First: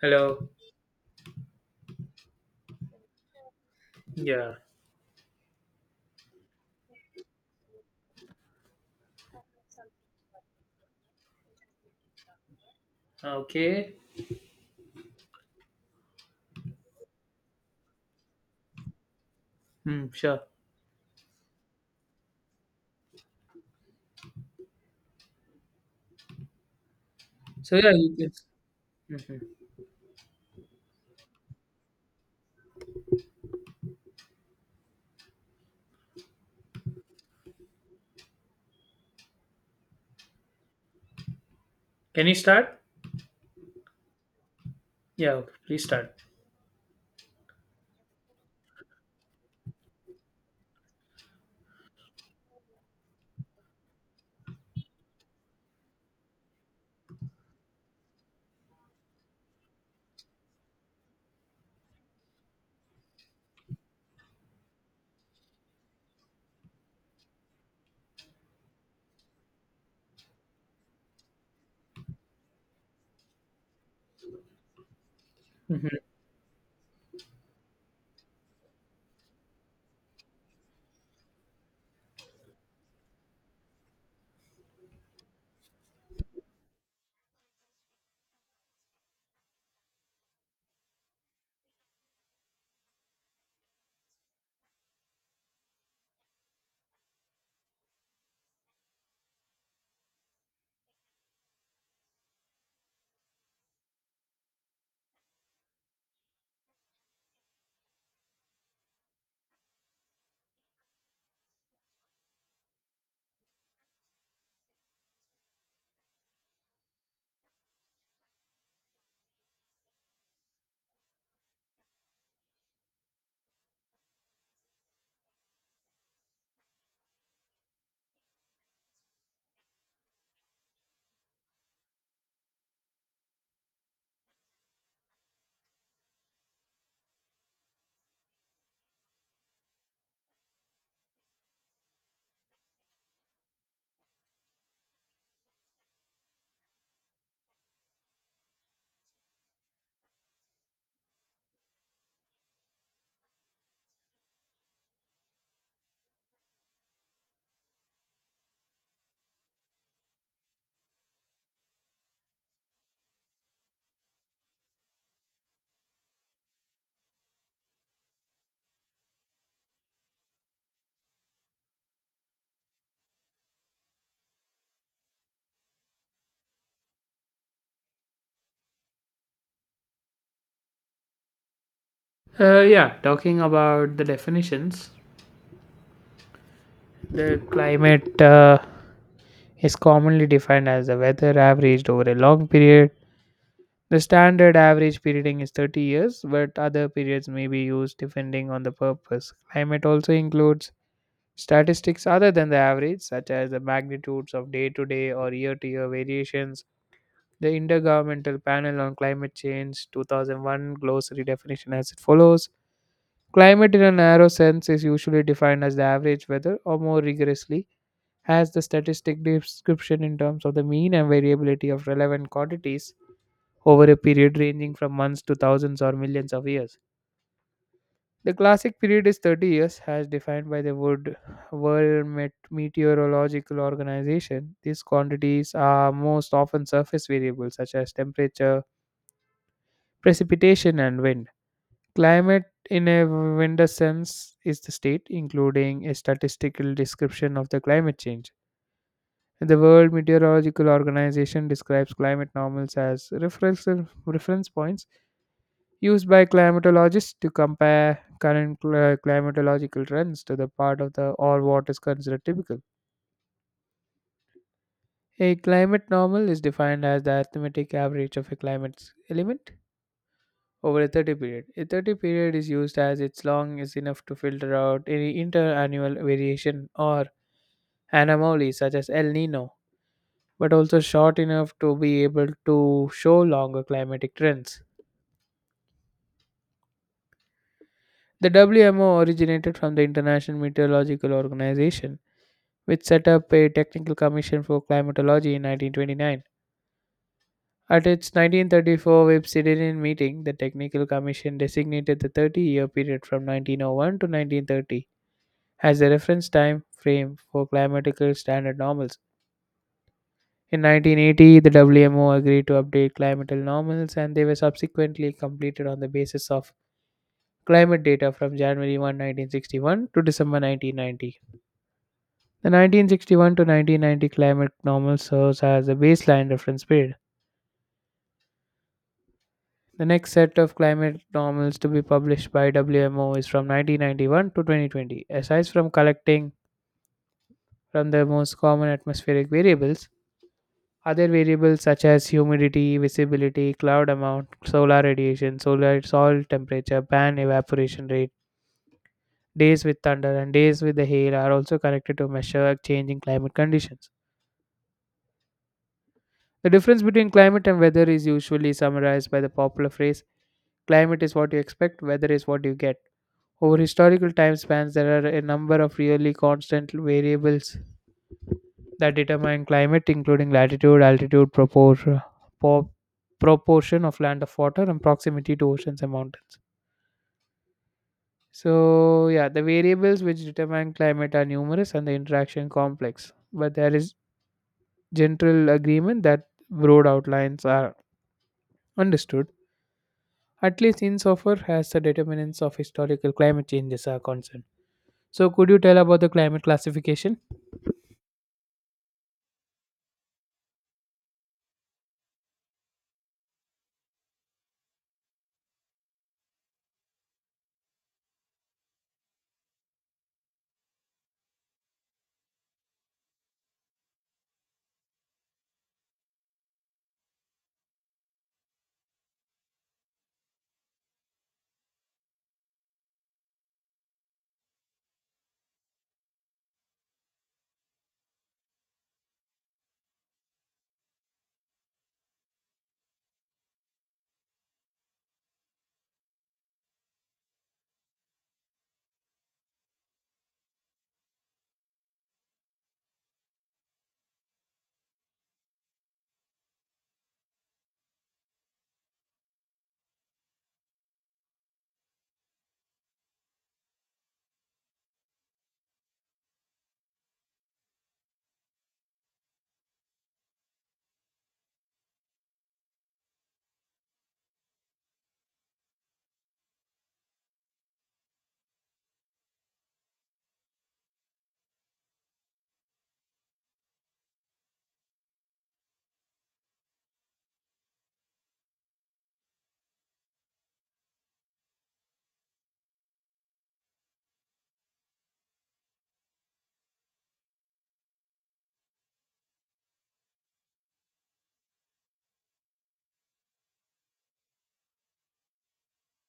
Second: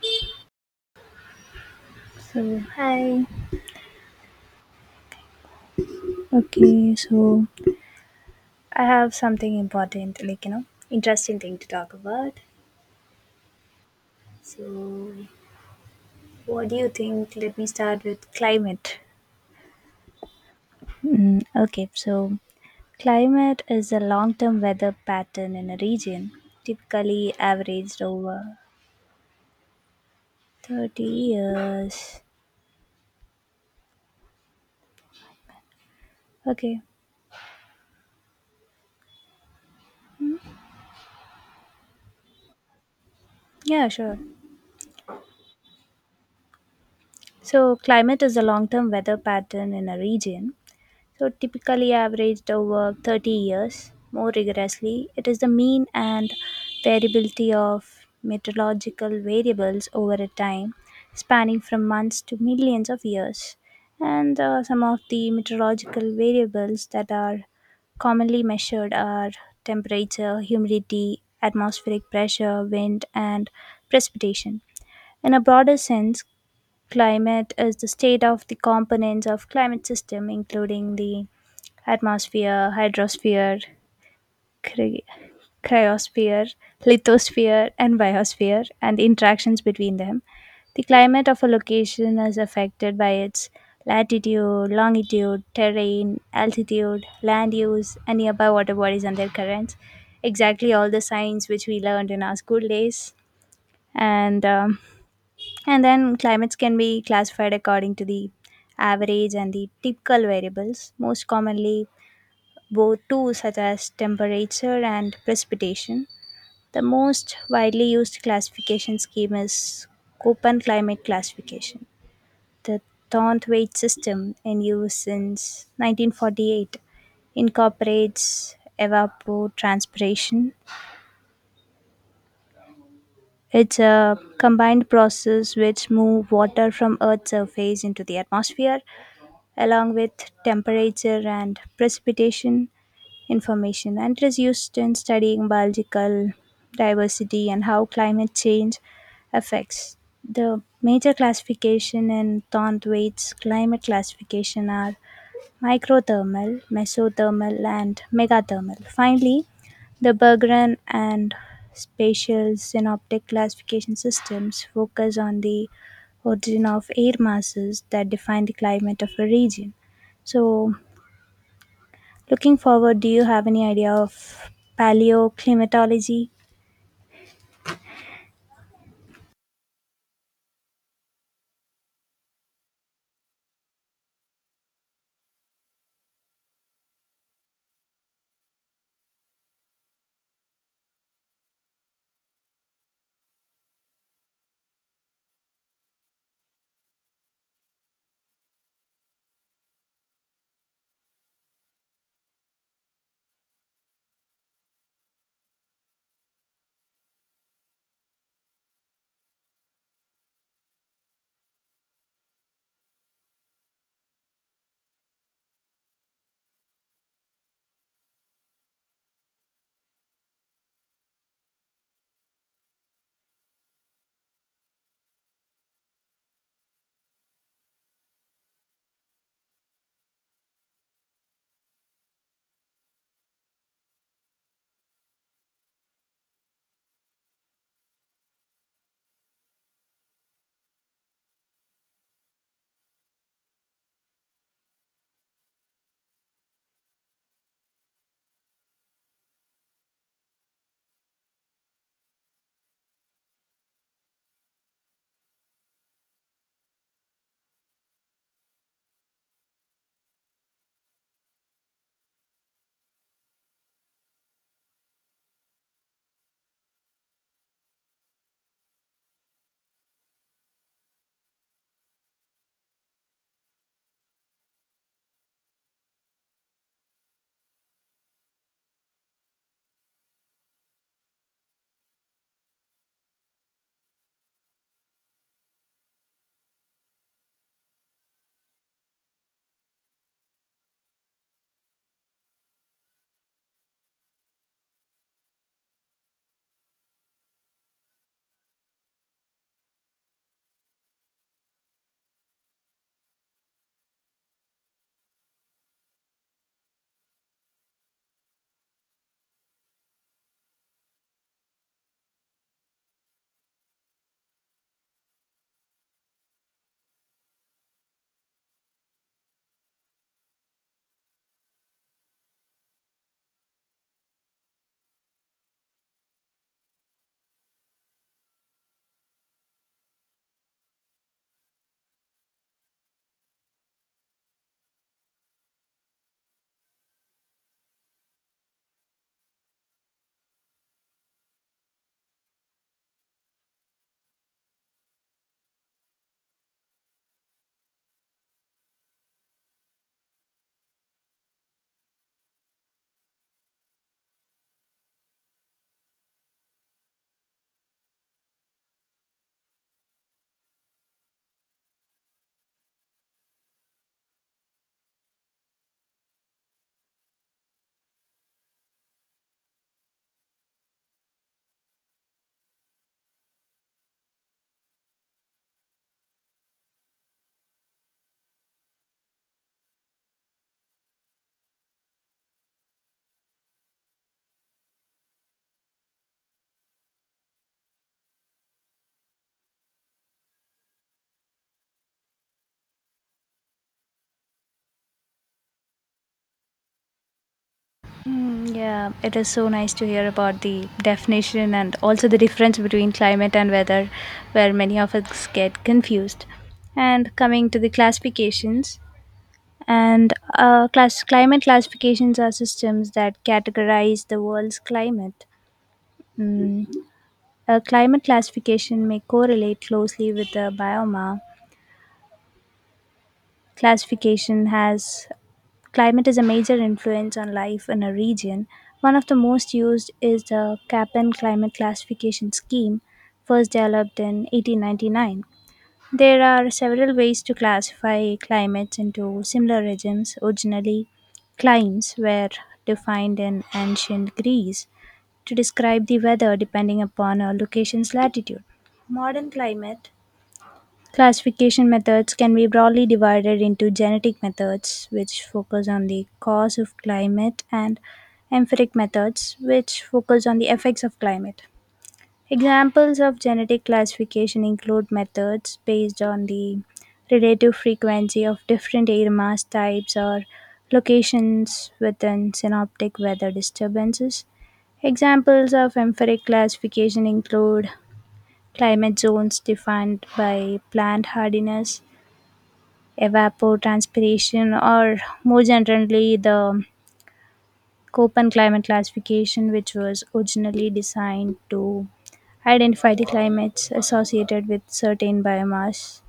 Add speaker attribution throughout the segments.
Speaker 1: Hello.
Speaker 2: So hi.
Speaker 1: Yeah.
Speaker 2: Okay, so I have something important, interesting thing to talk about.
Speaker 1: Okay.
Speaker 2: So what do you think? Let me start with climate.
Speaker 1: Hmm. Sure.
Speaker 2: Okay, so climate is a long-term weather pattern in a region, typically
Speaker 1: So yeah,
Speaker 2: averaged
Speaker 1: you can.
Speaker 2: over
Speaker 1: Mhm.
Speaker 2: 30 years. Okay.
Speaker 1: Can you start?
Speaker 2: Yeah, sure.
Speaker 1: Yeah. Okay. Please start.
Speaker 2: So, climate is a long term weather pattern in a region, so typically averaged over 30 years. More rigorously, it is the mean and variability of meteorological variables over a time spanning from months to millions of years. And some of the meteorological variables that are commonly measured are temperature, humidity, atmospheric pressure, wind, and precipitation. In a broader
Speaker 1: Mhm.
Speaker 2: sense, climate is the state of the components of climate system including the atmosphere, hydrosphere, cry- cryosphere, lithosphere and biosphere and the interactions between them. The climate of a location is affected by its latitude, longitude, terrain, altitude, land use and nearby water bodies and their currents. Exactly all the science which we learned in our school days and um, and then climates can be classified according to the average and the typical variables, most commonly both two such as temperature and precipitation. The most widely used classification scheme is Köppen climate classification. The Thornthwaite system in use since 1948 incorporates evapotranspiration. It's a combined process which move water from Earth's surface into the atmosphere along with temperature and precipitation information. And it is used in studying biological diversity and how climate change affects. The major classification in Thornthwaite's climate classification are microthermal, mesothermal, and megathermal. Finally, the Berggren and spatial synoptic classification systems focus on the origin of air masses that define the climate of a region. So, looking forward, do you have any idea of paleoclimatology?
Speaker 1: Yeah. Talking about the definitions, the climate is commonly defined as the weather averaged over a long period. The standard average perioding is 30 years, but other periods may be used depending on the purpose. Climate also includes statistics other than the average, such as the magnitudes of day to day or year to year variations. The Intergovernmental Panel on Climate Change 2001 glossary definition as it follows. Climate in a narrow sense is usually defined as the average weather, or more rigorously, as the statistic description in terms of the mean and variability of relevant quantities over a period ranging from months to thousands or millions of years. The classic period is 30 years, as defined by the Wood World Meteorological Organization. These quantities are most often surface variables such as temperature, precipitation and wind. Climate, in a wider sense, is the state, including a statistical description of the climate change. The World Meteorological Organization describes climate normals as reference points used by climatologists to compare current climatological trends to the part of the or what is considered typical. A climate normal is defined as the arithmetic average of a climate's element over a 30 period. A 30 period is used as its long is enough to filter out any interannual variation or anomaly such as El Nino, but also short enough to be able to show longer climatic trends. The WMO originated from the International Meteorological Organization, which set up a technical commission for climatology in 1929. At its 1934 Websidian meeting, the Technical Commission designated the 30-year period from 1901 to 1930 as a reference time frame for climatical standard normals. In 1980, the WMO agreed to update climatical normals and they were subsequently completed on the basis of climate data from January 1, 1961 to December 1990. The 1961 to 1990 climate normal serves as a baseline reference period. The next set of climate normals to be published by WMO is from 1991 to 2020. Aside from collecting from the most common atmospheric variables, other variables such as humidity, visibility, cloud amount, solar radiation, solar soil temperature, pan evaporation rate, days with thunder, and days with the hail are also connected to measure changing climate conditions. The difference between climate and weather is usually summarized by the popular phrase: climate is what you expect, weather is what you get. Over historical time spans, there are a number of really constant variables that determine climate, including latitude, altitude, proportion of land of water, and proximity to oceans and mountains. So, yeah, the variables which determine climate are numerous and the interaction complex, but there is general agreement that broad outlines are understood, at least insofar as the determinants of historical climate changes are concerned. So, could you tell about the climate classification?
Speaker 2: Mm, yeah, it is so nice to hear about the definition and also the difference between climate and weather, where many of us get confused. And coming to the classifications, and class climate classifications are systems that categorize the world's climate. Mm, a climate classification may correlate closely with the bioma. Classification has climate is a major influence on life in a region. One of the most used is the Köppen climate classification scheme, first developed in 1899. There are several ways to classify climates into similar regimes. Originally, climes were defined in ancient Greece to describe the weather depending upon a location's latitude. Modern climate classification methods can be broadly divided into genetic methods, which focus on the cause of climate, and empiric methods, which focus on the effects of climate. Examples of genetic classification include methods based on the relative frequency of different air mass types or locations within synoptic weather disturbances. Examples of empiric classification include climate zones defined by plant hardiness, evapotranspiration, or more generally, the Köppen climate classification, which was originally designed to identify the climates associated with certain biomass.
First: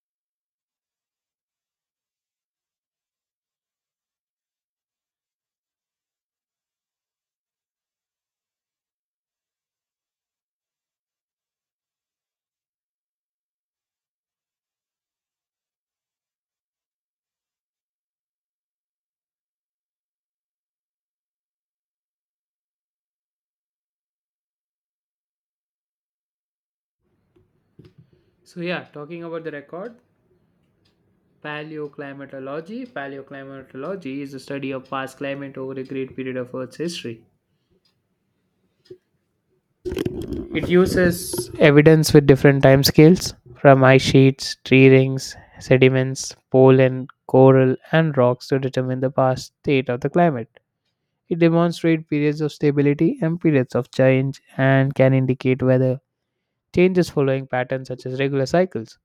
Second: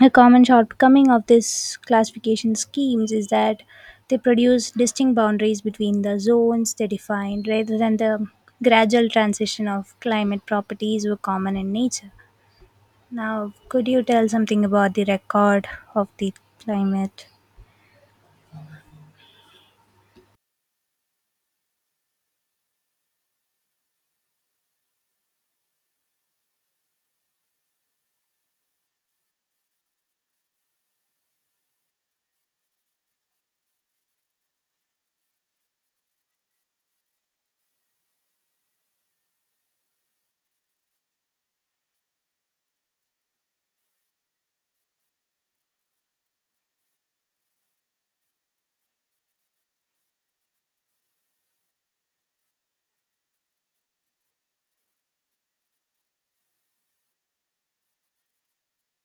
Speaker 2: A common shortcoming of these classification schemes is that they produce distinct boundaries between the zones they define rather than the gradual transition of climate properties were common in nature. Now, could you tell something about the record of the climate?
Speaker 1: So, yeah, talking about the record. Paleoclimatology. Paleoclimatology is the study of past climate over a great period of Earth's history. It uses evidence with different time scales from ice sheets, tree rings, sediments, pollen, coral, and rocks to determine the past state of the climate. It demonstrates periods of stability and periods of change and can indicate whether changes following patterns such as regular cycles.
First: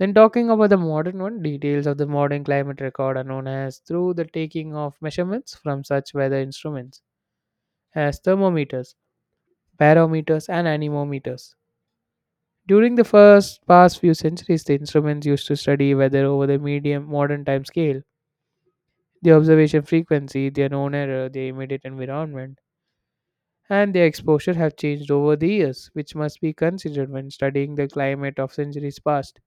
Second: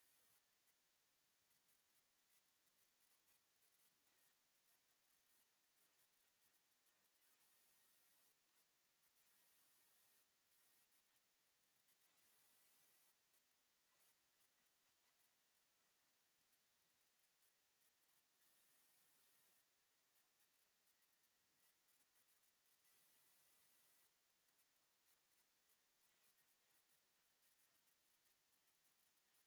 Speaker 1: Then talking about the modern one, details of the modern climate record are known as through the taking of measurements from such weather instruments as thermometers, barometers, and anemometers. During the first past few centuries, the instruments used to study weather over the medium modern time scale. The observation frequency, their known error, their immediate environment, and their exposure have changed over the years, which must be considered when studying the climate of centuries past.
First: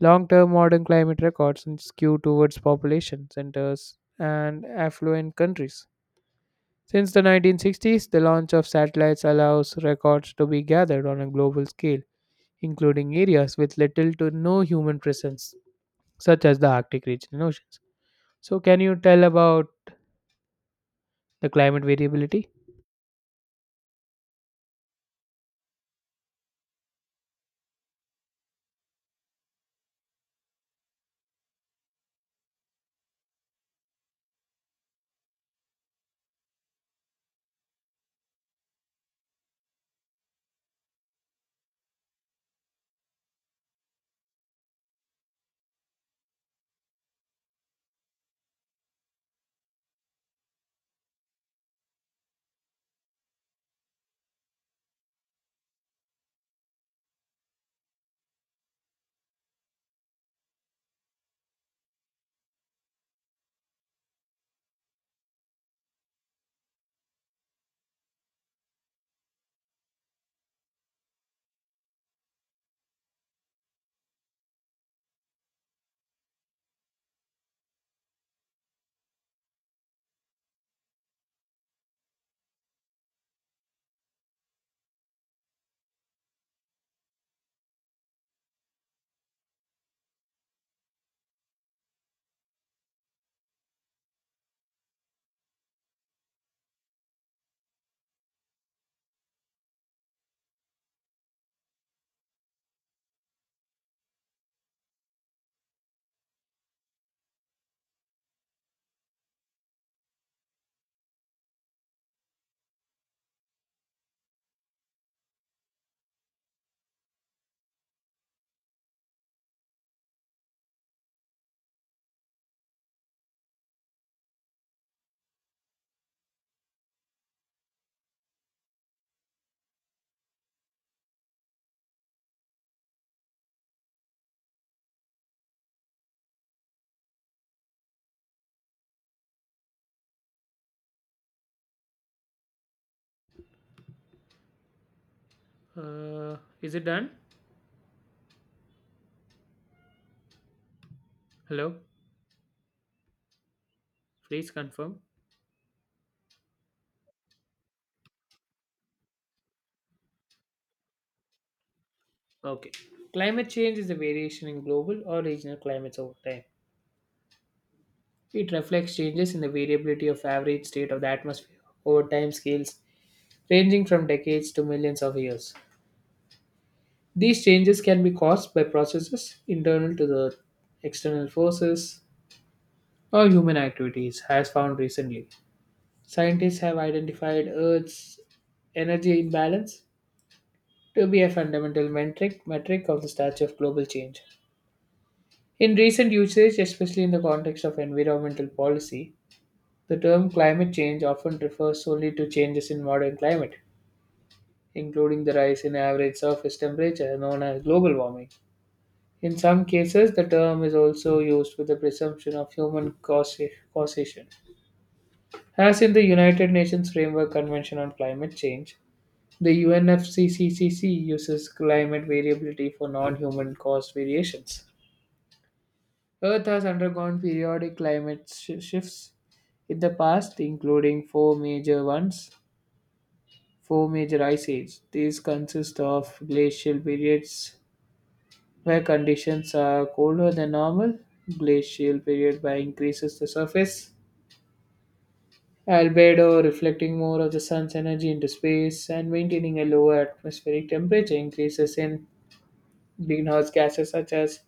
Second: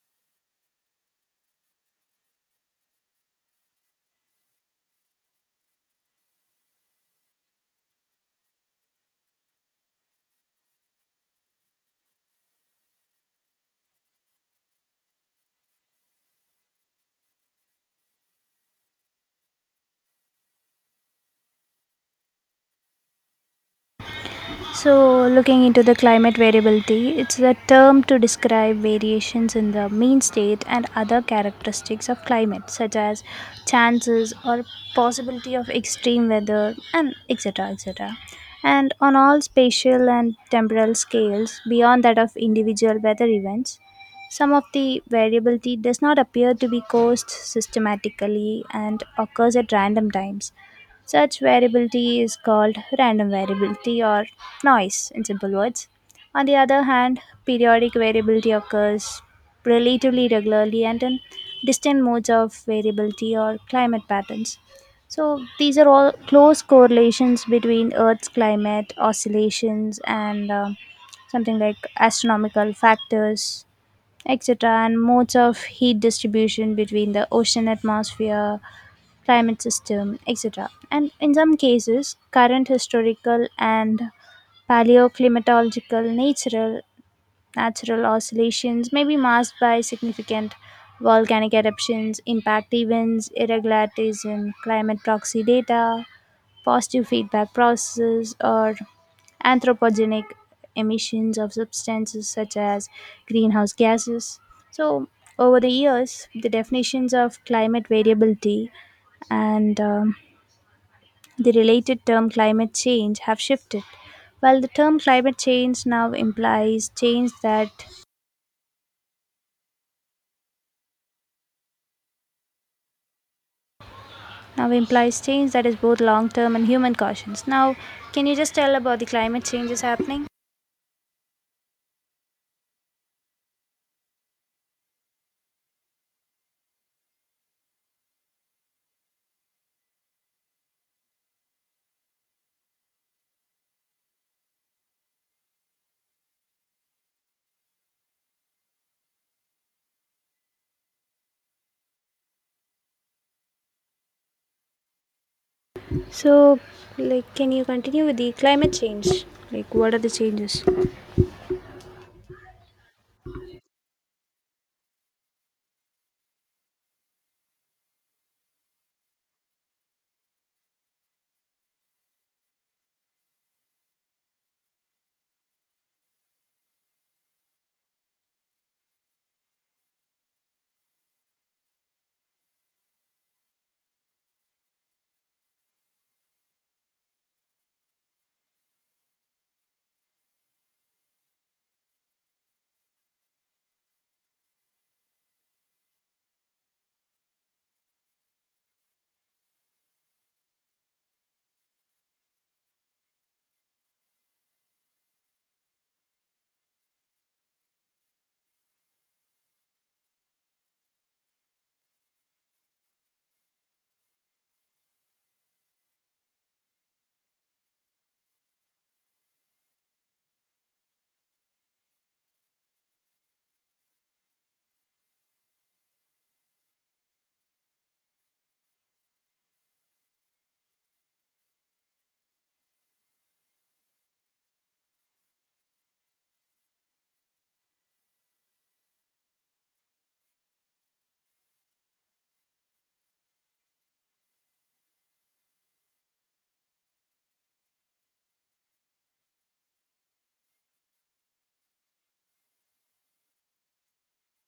Speaker 1: Long-term modern climate records skew towards population centers and affluent countries. Since the 1960s, the launch of satellites allows records to be gathered on a global scale, including areas with little to no human presence, such as the Arctic region and oceans. So, can you tell about the climate variability?
Speaker 2: So, looking into the climate variability, it's a term to describe variations in the mean state and other characteristics of climate, such as chances or possibility of extreme weather, and et cetera, et cetera. And on all spatial and temporal scales, beyond that of individual weather events, some of the variability does not appear to be caused systematically and occurs at random times. Such variability is called random variability or noise in simple words. On the other hand, periodic variability occurs relatively regularly and in distinct modes of variability or climate patterns. So, these are all close correlations between Earth's climate oscillations and something like astronomical factors, etc., and modes of heat distribution between the ocean atmosphere climate system, etc. And in some cases, current historical and paleoclimatological, natural oscillations may be masked by significant volcanic eruptions, impact events, irregularities in climate proxy data, positive feedback processes or anthropogenic emissions of substances such as greenhouse gases. So, over the years, the definitions of climate variability and the related term climate change have shifted. While the term climate change now implies change that is both long term and human cautions. Now, can you just tell about the climate changes happening?
Speaker 1: Uh, is it done? Hello? Please confirm.
Speaker 2: So, like, can you continue with the climate change? Like, what are the changes?
Speaker 1: Okay. Climate change is a variation in global or regional climates over time. It reflects changes in the variability of average state of the atmosphere over time scales ranging from decades to millions of years. These changes can be caused by processes internal to the earth, external forces, or human activities, as found recently. Scientists have identified Earth's energy imbalance to be a fundamental metric of the stature of global change. In recent usage, especially in the context of environmental policy, the term climate change often refers solely to changes in modern climate, including the rise in average surface temperature known as global warming. In some cases, the term is also used with the presumption of human causation, as in the United Nations Framework Convention on Climate Change. The UNFCCCC uses climate variability for non human caused variations. Earth has undergone periodic climate shifts in the past, including four major ones, four major ice ages. These consist of glacial periods where conditions are colder than normal, glacial period by increases the surface albedo, reflecting more of the sun's energy into space and maintaining a lower atmospheric temperature. Increases in greenhouse gases such as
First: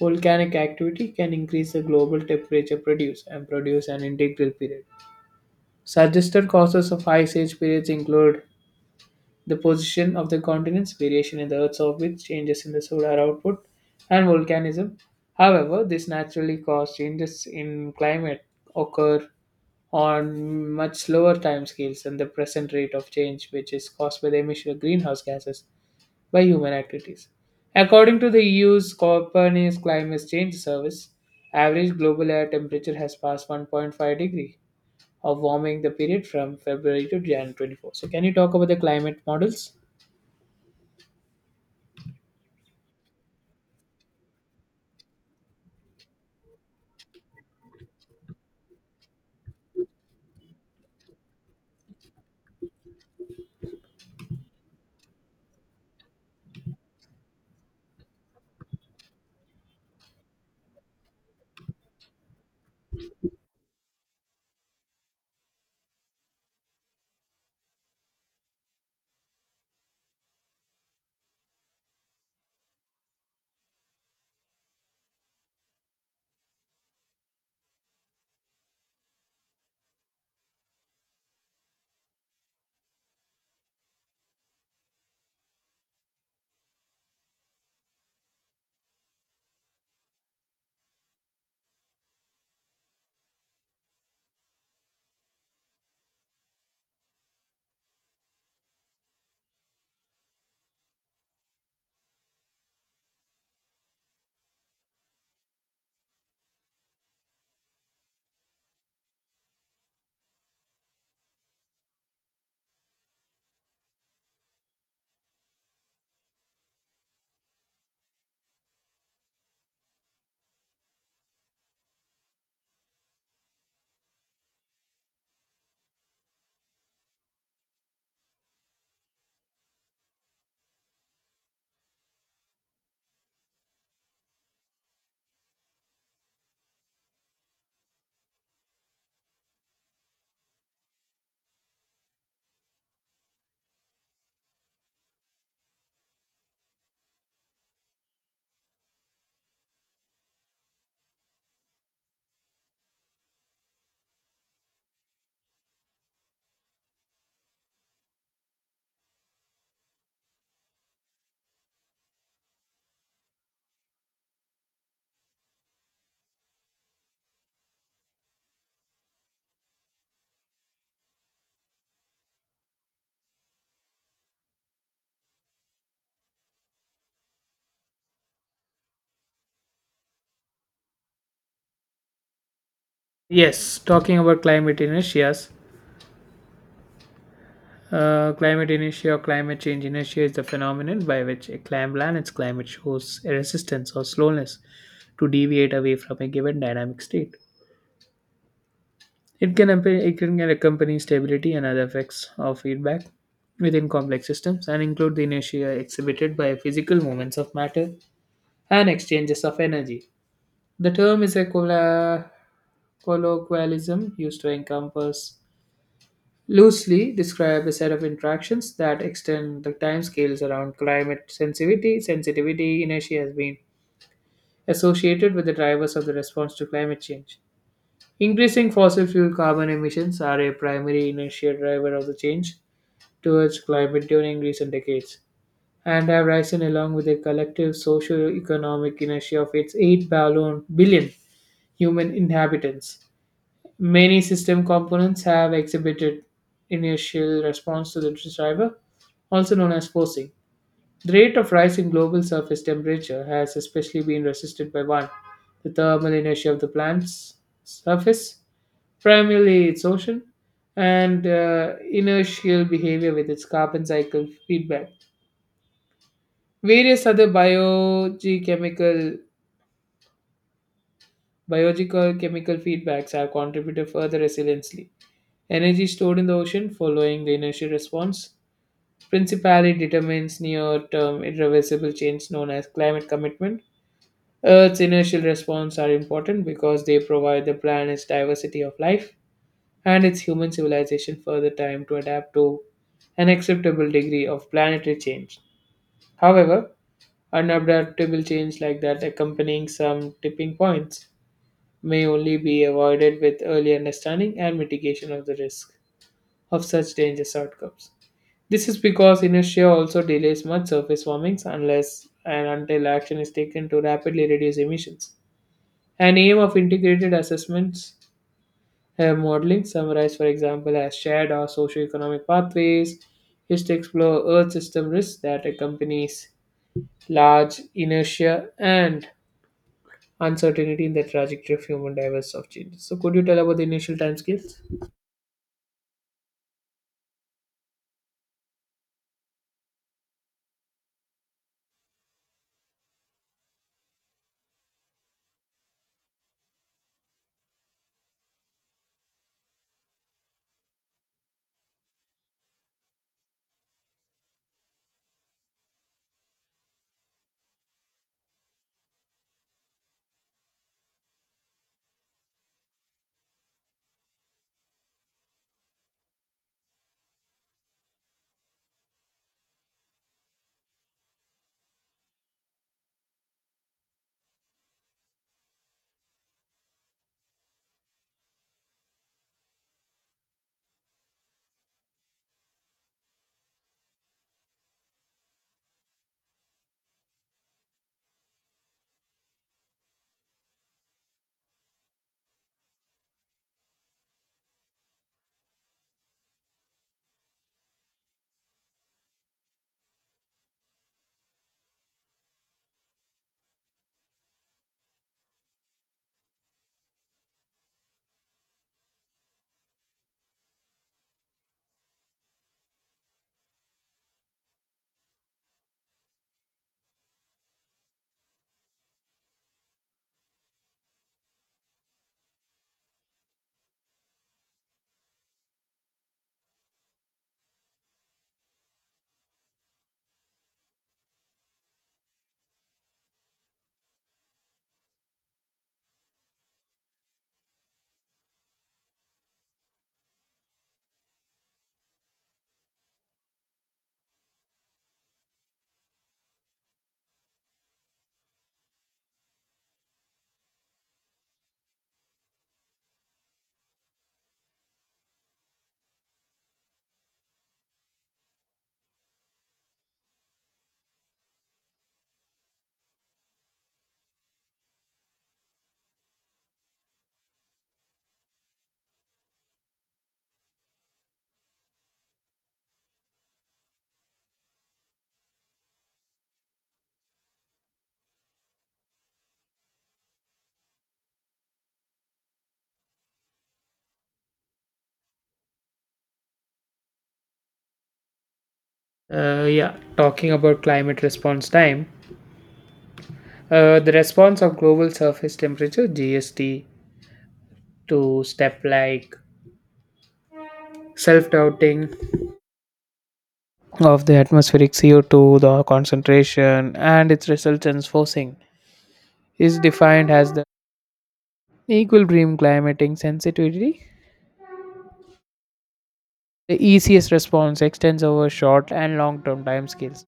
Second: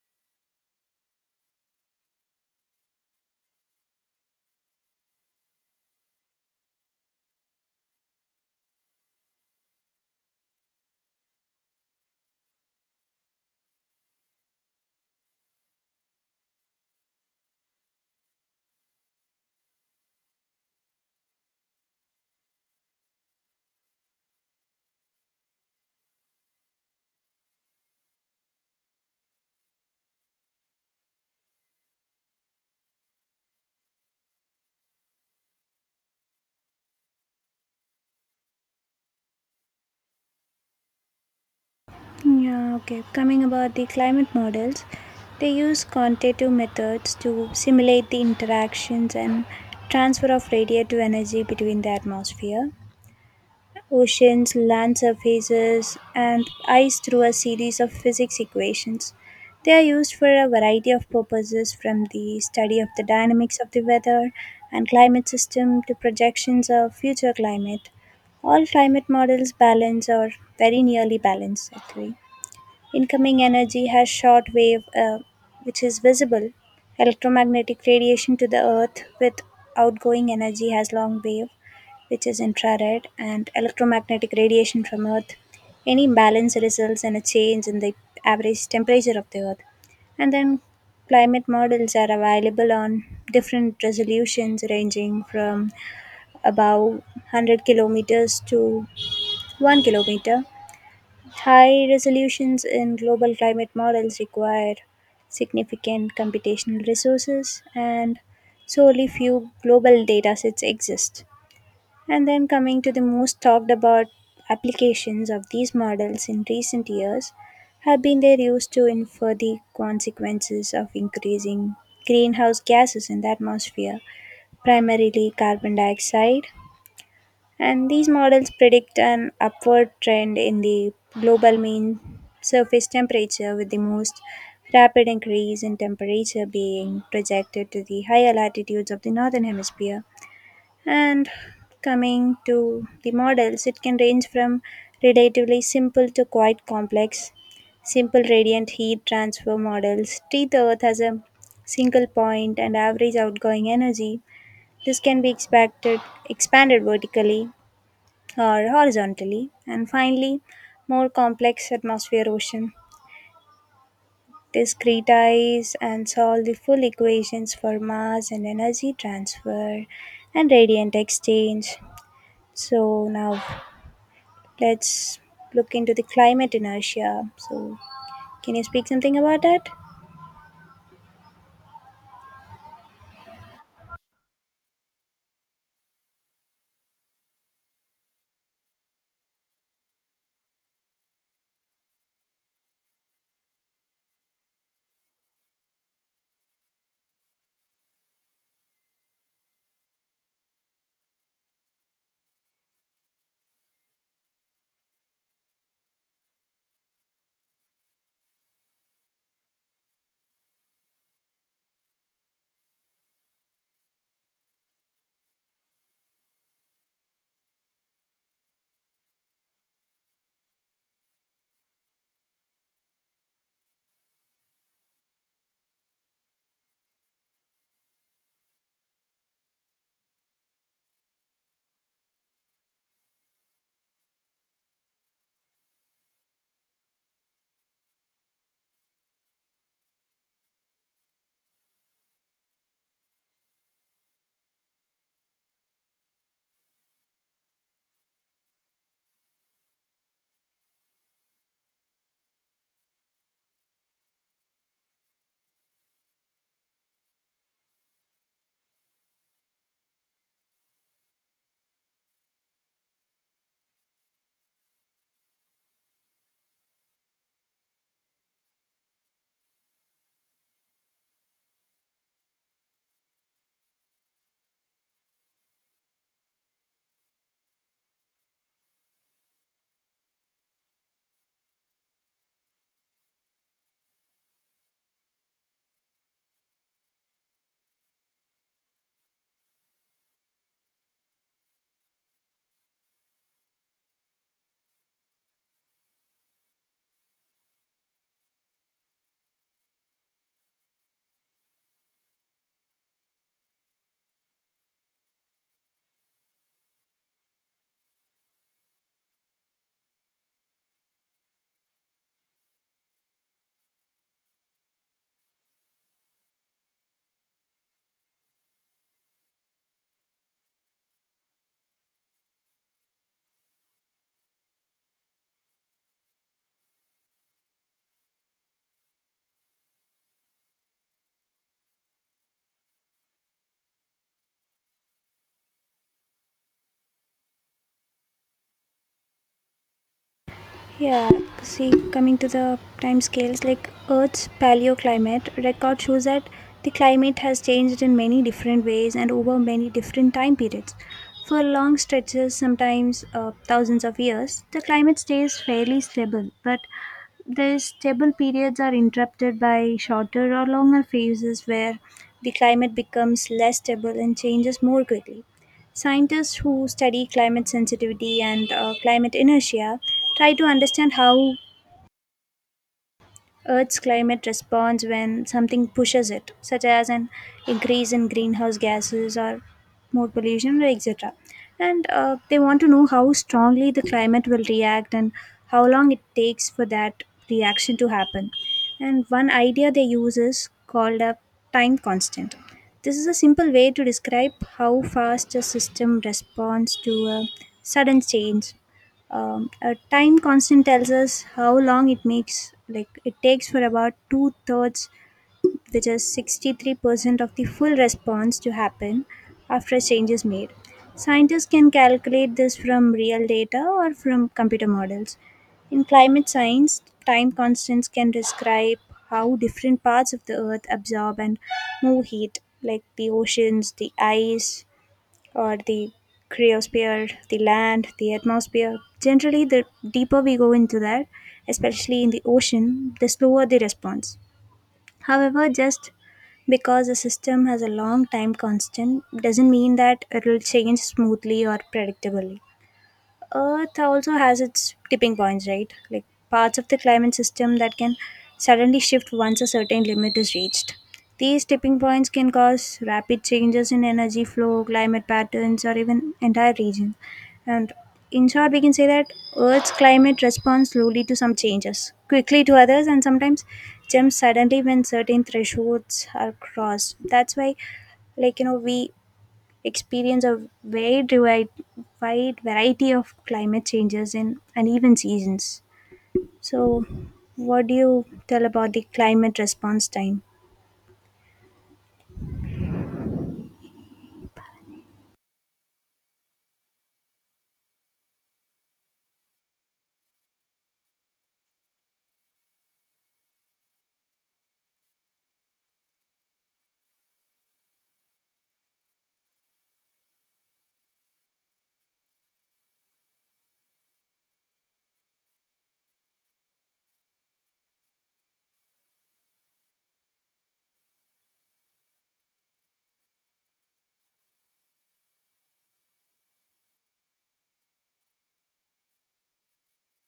Speaker 1: volcanic activity can increase the global temperature produced and produce an integral period. Suggested causes of ice age periods include the position of the continents, variation in the Earth's orbit, changes in the solar output, and volcanism. However, these naturally caused changes in climate occur on much slower timescales than the present rate of change, which is caused by the emission of greenhouse gases by human activities. According to the EU's Copernicus Climate Change Service, average global air temperature has passed 1.5 degree of warming the period from February to January 24. So, can you talk about the climate models?
Speaker 2: Yeah, okay. Coming about the climate models, they use quantitative methods to simulate the interactions and transfer of radiative energy between the atmosphere, oceans, land surfaces, and ice through a series of physics equations. They are used for a variety of purposes from the study of the dynamics of the weather and climate system to projections of future climate. All climate models balance or very nearly balance actually. Incoming energy has short wave, which is visible, electromagnetic radiation to the earth, with outgoing energy has long wave which is infrared, and electromagnetic radiation from Earth. Any imbalance results in a change in the average temperature of the Earth. And then climate models are available on different resolutions ranging from about 100 kilometers to 1 kilometer. High resolutions in global climate models require significant computational resources, and solely few global datasets exist. And then coming to the most talked about applications of these models in recent years have been their use to infer the consequences of increasing greenhouse gases in the atmosphere, primarily carbon dioxide. And these models predict an upward trend in the global mean surface temperature, with the most rapid increase in temperature being projected to the higher latitudes of the northern hemisphere. And coming to the models, it can range from relatively simple to quite complex. Simple radiant heat transfer models treat the Earth as a single point and average outgoing energy. This can be expected expanded vertically or horizontally. And finally, more complex atmosphere ocean discretize and solve the full equations for mass and energy transfer and radiant exchange. So now let's look into the climate inertia. So can you speak something about that?
Speaker 1: Yes, talking about climate inertias. Climate inertia or climate change inertia is the phenomenon by which a planet's climate shows a resistance or slowness to deviate away from a given dynamic state. It can accompany stability and other effects of feedback within complex systems and include the inertia exhibited by physical movements of matter and exchanges of energy. The term is a colloquialism used to encompass loosely describe a set of interactions that extend the timescales around climate sensitivity. Sensitivity inertia has been associated with the drivers of the response to climate change. Increasing fossil fuel carbon emissions are a primary inertia driver of the change towards climate during recent decades and have risen along with the collective socio-economic inertia of its 8 billion human inhabitants. Many system components have exhibited inertial response to the driver, also known as forcing. The rate of rise in global surface temperature has especially been resisted by one, the thermal inertia of the planet's surface, primarily its ocean, and inertial behavior with its carbon cycle feedback. Various other biogeochemical, biological chemical feedbacks have contributed further resiliency. Energy stored in the ocean following the inertial response principally determines near term irreversible change known as climate commitment. Earth's inertial response are important because they provide the planet's diversity of life and its human civilization further time to adapt to an acceptable degree of planetary change. However, unadaptable change like that accompanying some tipping points may only be avoided with early understanding and mitigation of the risk of such dangerous outcomes. This is because inertia also delays much surface warmings unless and until action is taken to rapidly reduce emissions. An aim of integrated assessments modeling summarized, for example, as shared or socioeconomic pathways is to explore Earth system risks that accompanies large inertia and uncertainty in the trajectory of human diverse of changes. So, could you tell about the initial timescales?
Speaker 2: Yeah, see, coming to the time scales, like Earth's paleoclimate record shows that the climate has changed in many different ways and over many different time periods. For long stretches, sometimes thousands of years, the climate stays fairly stable, but these stable periods are interrupted by shorter or longer phases where the climate becomes less stable and changes more quickly. Scientists who study climate sensitivity and climate inertia try to understand how Earth's climate responds when something pushes it, such as an increase in greenhouse gases or more pollution, etc. And they want to know how strongly the climate will react and how long it takes for that reaction to happen. And one idea they use is called a time constant. This is a simple way to describe how fast a system responds to a sudden change. A time constant tells us how long it makes like it takes for about two thirds, which is 63% of the full response to happen after a change is made. Scientists can calculate this from real data or from computer models. In climate science, time constants can describe how different parts of the earth absorb and move heat, like the oceans, the ice, or the cryosphere, the land, the atmosphere. Generally, the deeper we go into that, especially in the ocean, the slower the response. However, just because a system has a long time constant doesn't mean that it will change smoothly or predictably. Earth also has its tipping points, right? Like parts of the climate system that can suddenly shift once a certain limit is reached. These tipping points can cause rapid changes in energy flow, climate patterns, or even entire regions. And in short, we can say that Earth's climate responds slowly to some changes, quickly to others, and sometimes jumps suddenly when certain thresholds are crossed. That's why, like, we experience a wide, wide, wide variety of climate changes in uneven seasons. So, what do you tell about the climate response time?
Speaker 1: Yeah, talking about climate response time. The response of global surface temperature (GST) to step like self-doubting of the atmospheric CO2, the concentration, and its resultant forcing is defined as the equilibrium climatic sensitivity. The ECS response extends over short and long-term timescales.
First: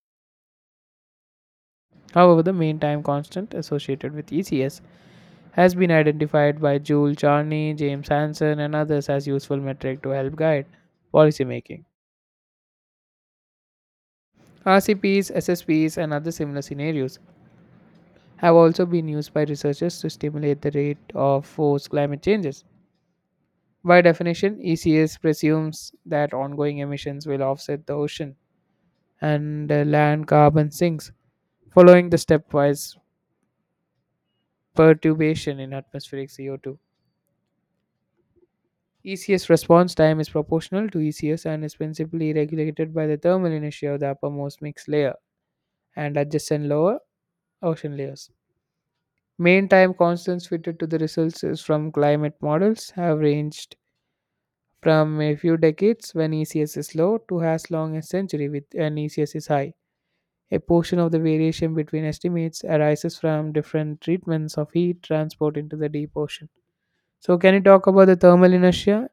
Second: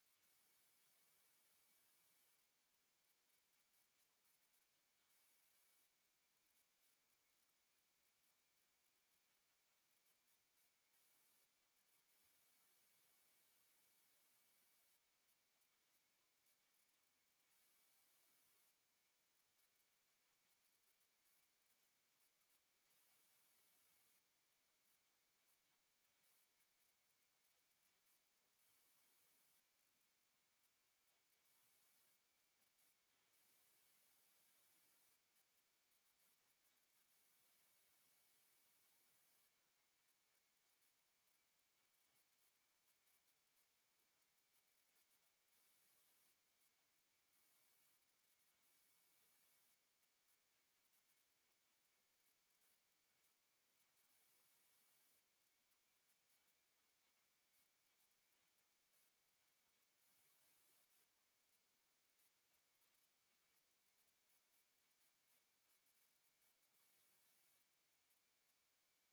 Speaker 1: However, the mean time constant associated with ECS has been identified by Joule Charney, James Hansen, and others as useful metric to help guide policymaking. RCPs, SSPs, and other similar scenarios have also been used by researchers to stimulate the rate of forced climate changes. By definition, ECS presumes that ongoing emissions will offset the ocean and land carbon sinks following the stepwise perturbation in atmospheric CO2. ECS response time is proportional to ECS and is principally regulated by the thermal inertia of the uppermost mixed layer and adjacent lower ocean layers. Main time constants fitted to the results from climate models have ranged from a few decades when ECS is low to as long as century with an ECS is high. A portion of the variation between estimates arises from different treatments of heat transport into the deep ocean. So, can you talk about the thermal inertia?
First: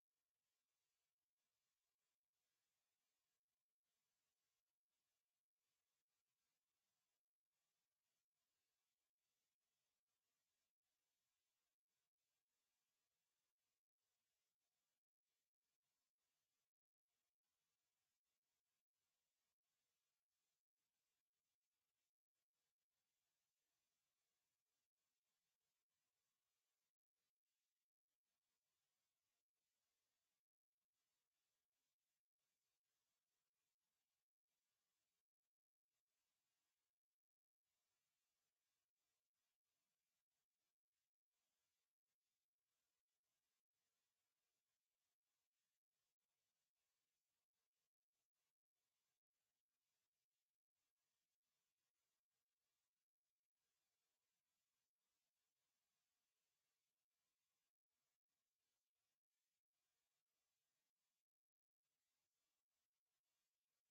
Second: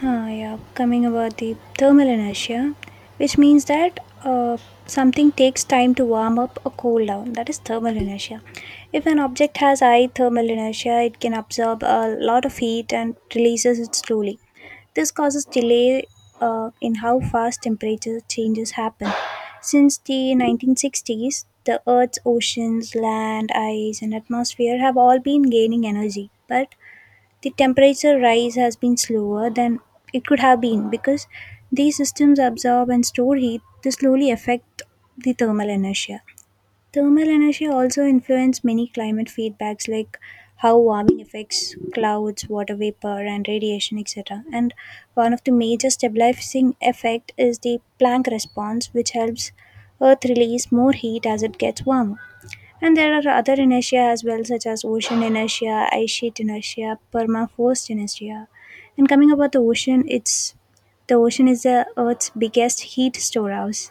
Speaker 2: Huh, yeah, coming about the thermal inertia, which means that something takes time to warm up or cool down. That is thermal inertia. If an object has high thermal inertia, it can absorb a lot of heat and releases it slowly. This causes delay in how fast temperature changes happen. Since the 1960s, the Earth's oceans, land, ice, and atmosphere have all been gaining energy, but the temperature rise has been slower than it could have been because these systems absorb and store heat to slowly affect the thermal inertia. Thermal inertia also influences many climate feedbacks like how warming affects clouds, water vapor and radiation etc. And one of the major stabilizing effect is the Planck response which helps earth release more heat as it gets warmer. And there are other inertia as well, such as ocean inertia, ice sheet inertia, permafrost inertia. And coming about the ocean, it's the ocean is the Earth's biggest heat storehouse.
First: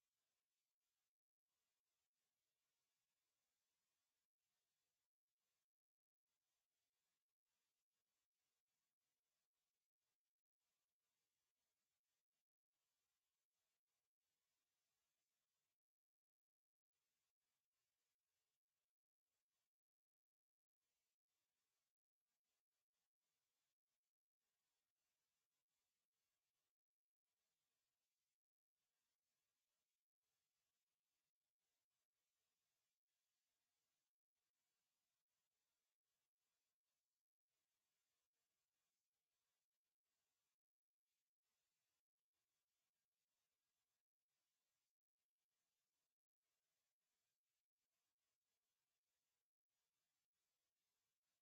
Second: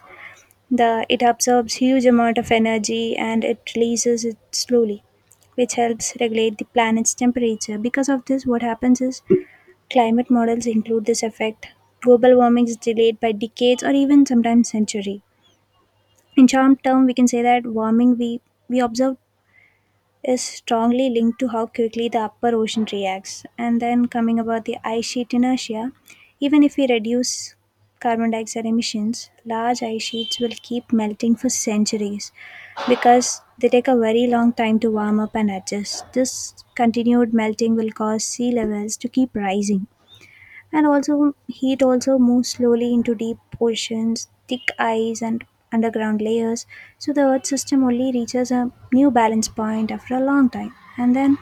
Speaker 2: The, it absorbs huge amount of energy and it releases it slowly, which helps regulate the planet's temperature. Because of this, what happens is climate models include this effect. Global warming is delayed by decades or even sometimes century. In short term, we can say that warming we observe is strongly linked to how quickly the upper ocean reacts. And then coming about the ice sheet inertia, even if we reduce carbon dioxide emissions, large ice sheets will keep melting for centuries because they take a very long time to warm up and adjust. This continued melting will cause sea levels to keep rising and also heat also moves slowly into deep oceans, thick ice, and underground layers. So the Earth system only reaches a new balance point after a long time. And then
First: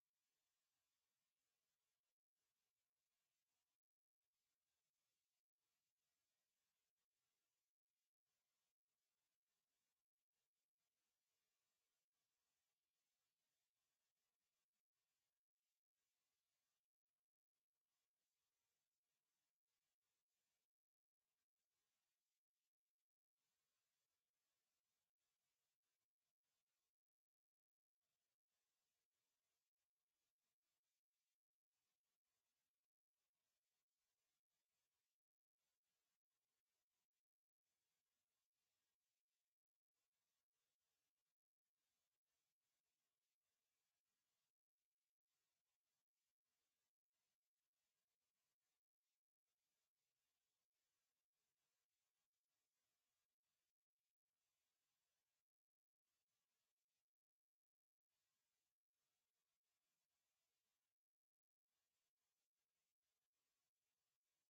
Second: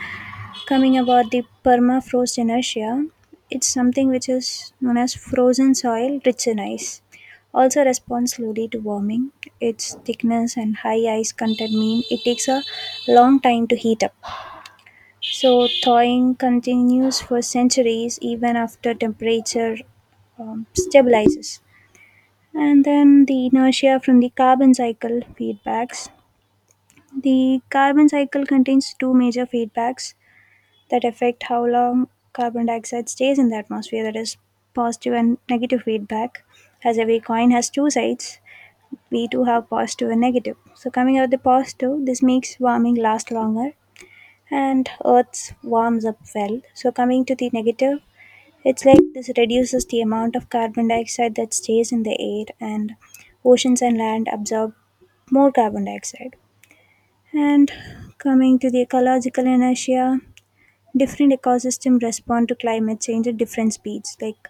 Speaker 2: coming about the permafrost inertia, it's something which is known as frozen soil rich in ice. Also responds slowly to warming. Its thickness and high ice content mean it takes a long time to heat up. So thawing continues for centuries even after temperature stabilizes. And then the inertia from the carbon cycle feedbacks. The carbon cycle contains two major feedbacks that affect how long carbon dioxide stays in the atmosphere, that is, positive and negative feedback. As every coin has two sides, we do have positive and negative. So, coming out the positive, this makes warming last longer and earth warms up well. So coming to the negative, it's like this reduces the amount of carbon dioxide that stays in the air, and oceans and land absorb more carbon dioxide. And coming to the ecological inertia, different ecosystems respond to climate change at different speeds. Like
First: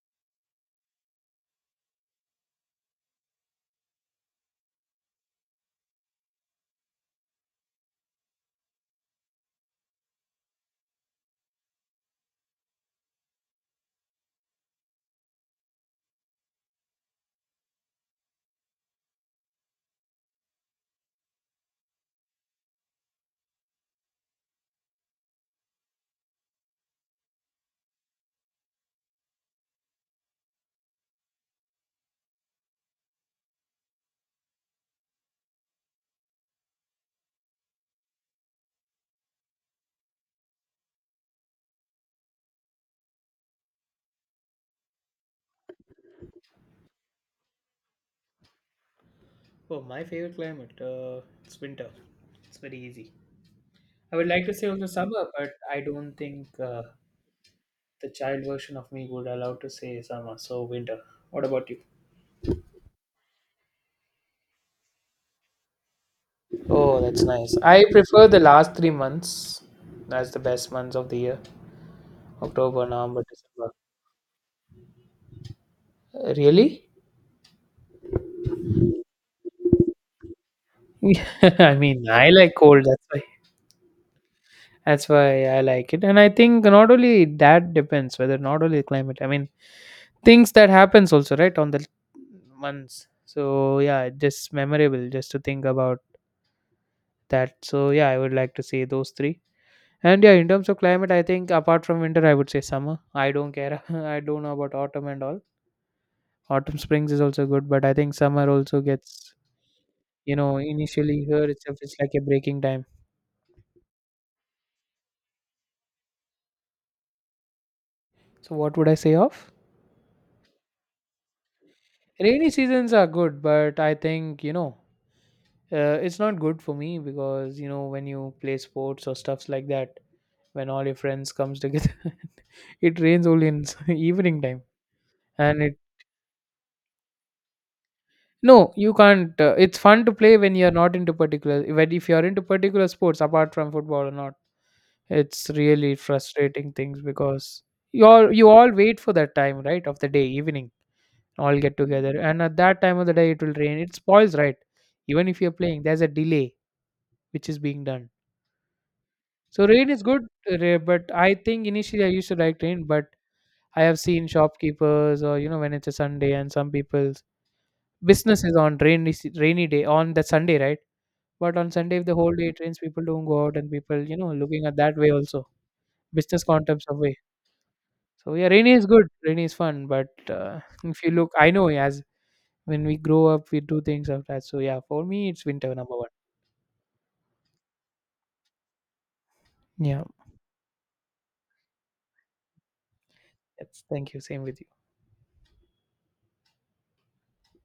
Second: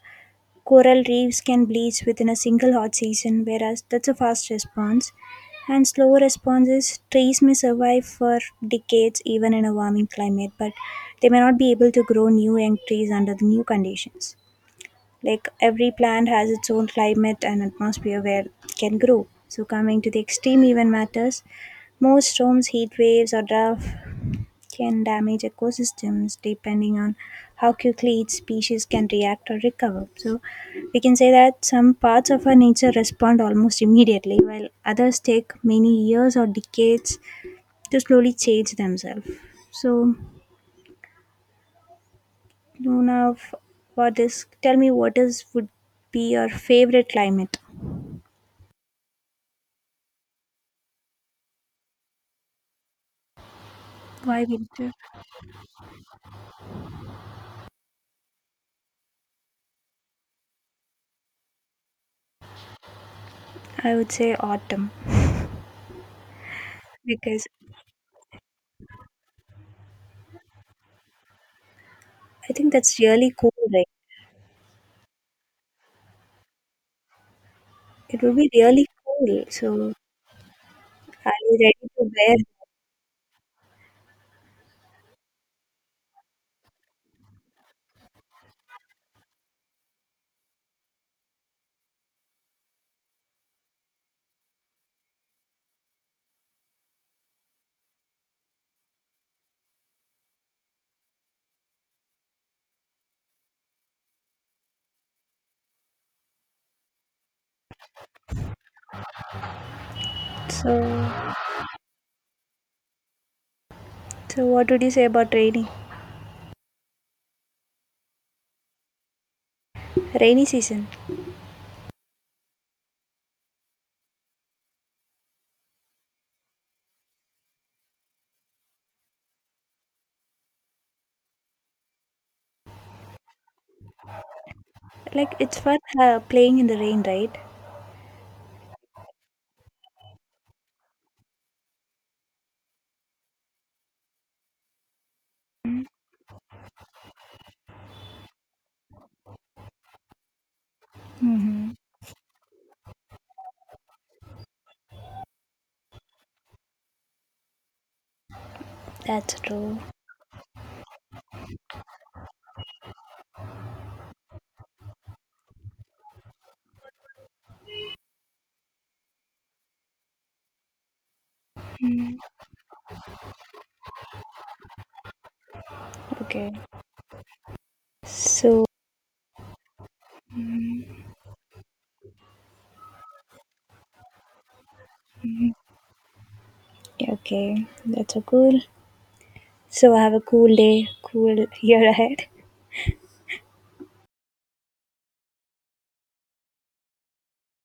Speaker 2: coral reefs can bleach within a single hot season, whereas that's a fast response. And slow response is trees may survive for decades even in a warming climate, but they may not be able to grow new young trees under the new conditions. Like every plant has its own climate and atmosphere where it can grow. So coming to the extreme event matters, most storms, heat waves, or drought can damage ecosystems depending on how quickly each species can react or recover. So, we can say that some parts of our nature respond almost immediately, while others take many years or decades to slowly change themselves. So, Luna, for this, tell me what is would be your favorite climate?
Speaker 1: Oh, my favorite climate. It's winter. It's very easy. I would
Speaker 2: Why
Speaker 1: like to say also
Speaker 2: winter?
Speaker 1: summer, but I don't think the child version of me would allow to say summer. So winter. What about you?
Speaker 2: I would say autumn
Speaker 1: Oh, that's
Speaker 2: because
Speaker 1: nice. I prefer the last 3 months. That's the best months of the year.
Speaker 2: I think
Speaker 1: October,
Speaker 2: that's
Speaker 1: November,
Speaker 2: really cool,
Speaker 1: December.
Speaker 2: right?
Speaker 1: Really?
Speaker 2: It would be really cool. So, are you
Speaker 1: I
Speaker 2: ready to
Speaker 1: mean, I
Speaker 2: wear? It?
Speaker 1: like cold. That's why. That's why I like it. And I think not only that depends whether not only the climate. I mean, things that happens also right on the months. So yeah, just memorable, just to think about that. So yeah, I would like to say those three. And yeah, in terms of climate, I think apart from winter I would say summer. I don't care. I don't know about autumn and all. Autumn springs is also good, but I think summer also gets, initially
Speaker 2: So,
Speaker 1: here itself it's like a breaking time.
Speaker 2: What would you say about rainy
Speaker 1: So what would I say of
Speaker 2: rainy season?
Speaker 1: rainy seasons? Are good, but I think, it's not good for me because, when you play sports or stuffs like that, when all your friends comes together it rains only in evening time.
Speaker 2: Like it's
Speaker 1: And it,
Speaker 2: fun playing in the rain, right?
Speaker 1: no, you can't. It's fun to play when you're not into particular, but if you're into particular sports apart from football or not, it's really frustrating things because you all wait for that time, right, of the day evening, all
Speaker 2: Mm-hmm.
Speaker 1: get together and at that time of the day it will rain. It spoils, right? Even if you're playing, there's a delay which is being done.
Speaker 2: That's
Speaker 1: So
Speaker 2: true.
Speaker 1: rain is good, but I think initially I used to like rain. But I have seen shopkeepers, or, when it's a Sunday and some people's business is on rainy day on that Sunday, right? But on Sunday, if the whole day it rains, people don't go out and people, looking at that way, also business
Speaker 2: Okay.
Speaker 1: concepts of way. So yeah,
Speaker 2: So
Speaker 1: rainy is good, rainy is fun. But if you look, I know as when we grow up, we do things of that. So yeah, for me, it's winter number one.
Speaker 2: okay, that's so cool. So I
Speaker 1: Yeah,
Speaker 2: have a cool day, cool year ahead.
Speaker 1: that's, thank you. Same with you.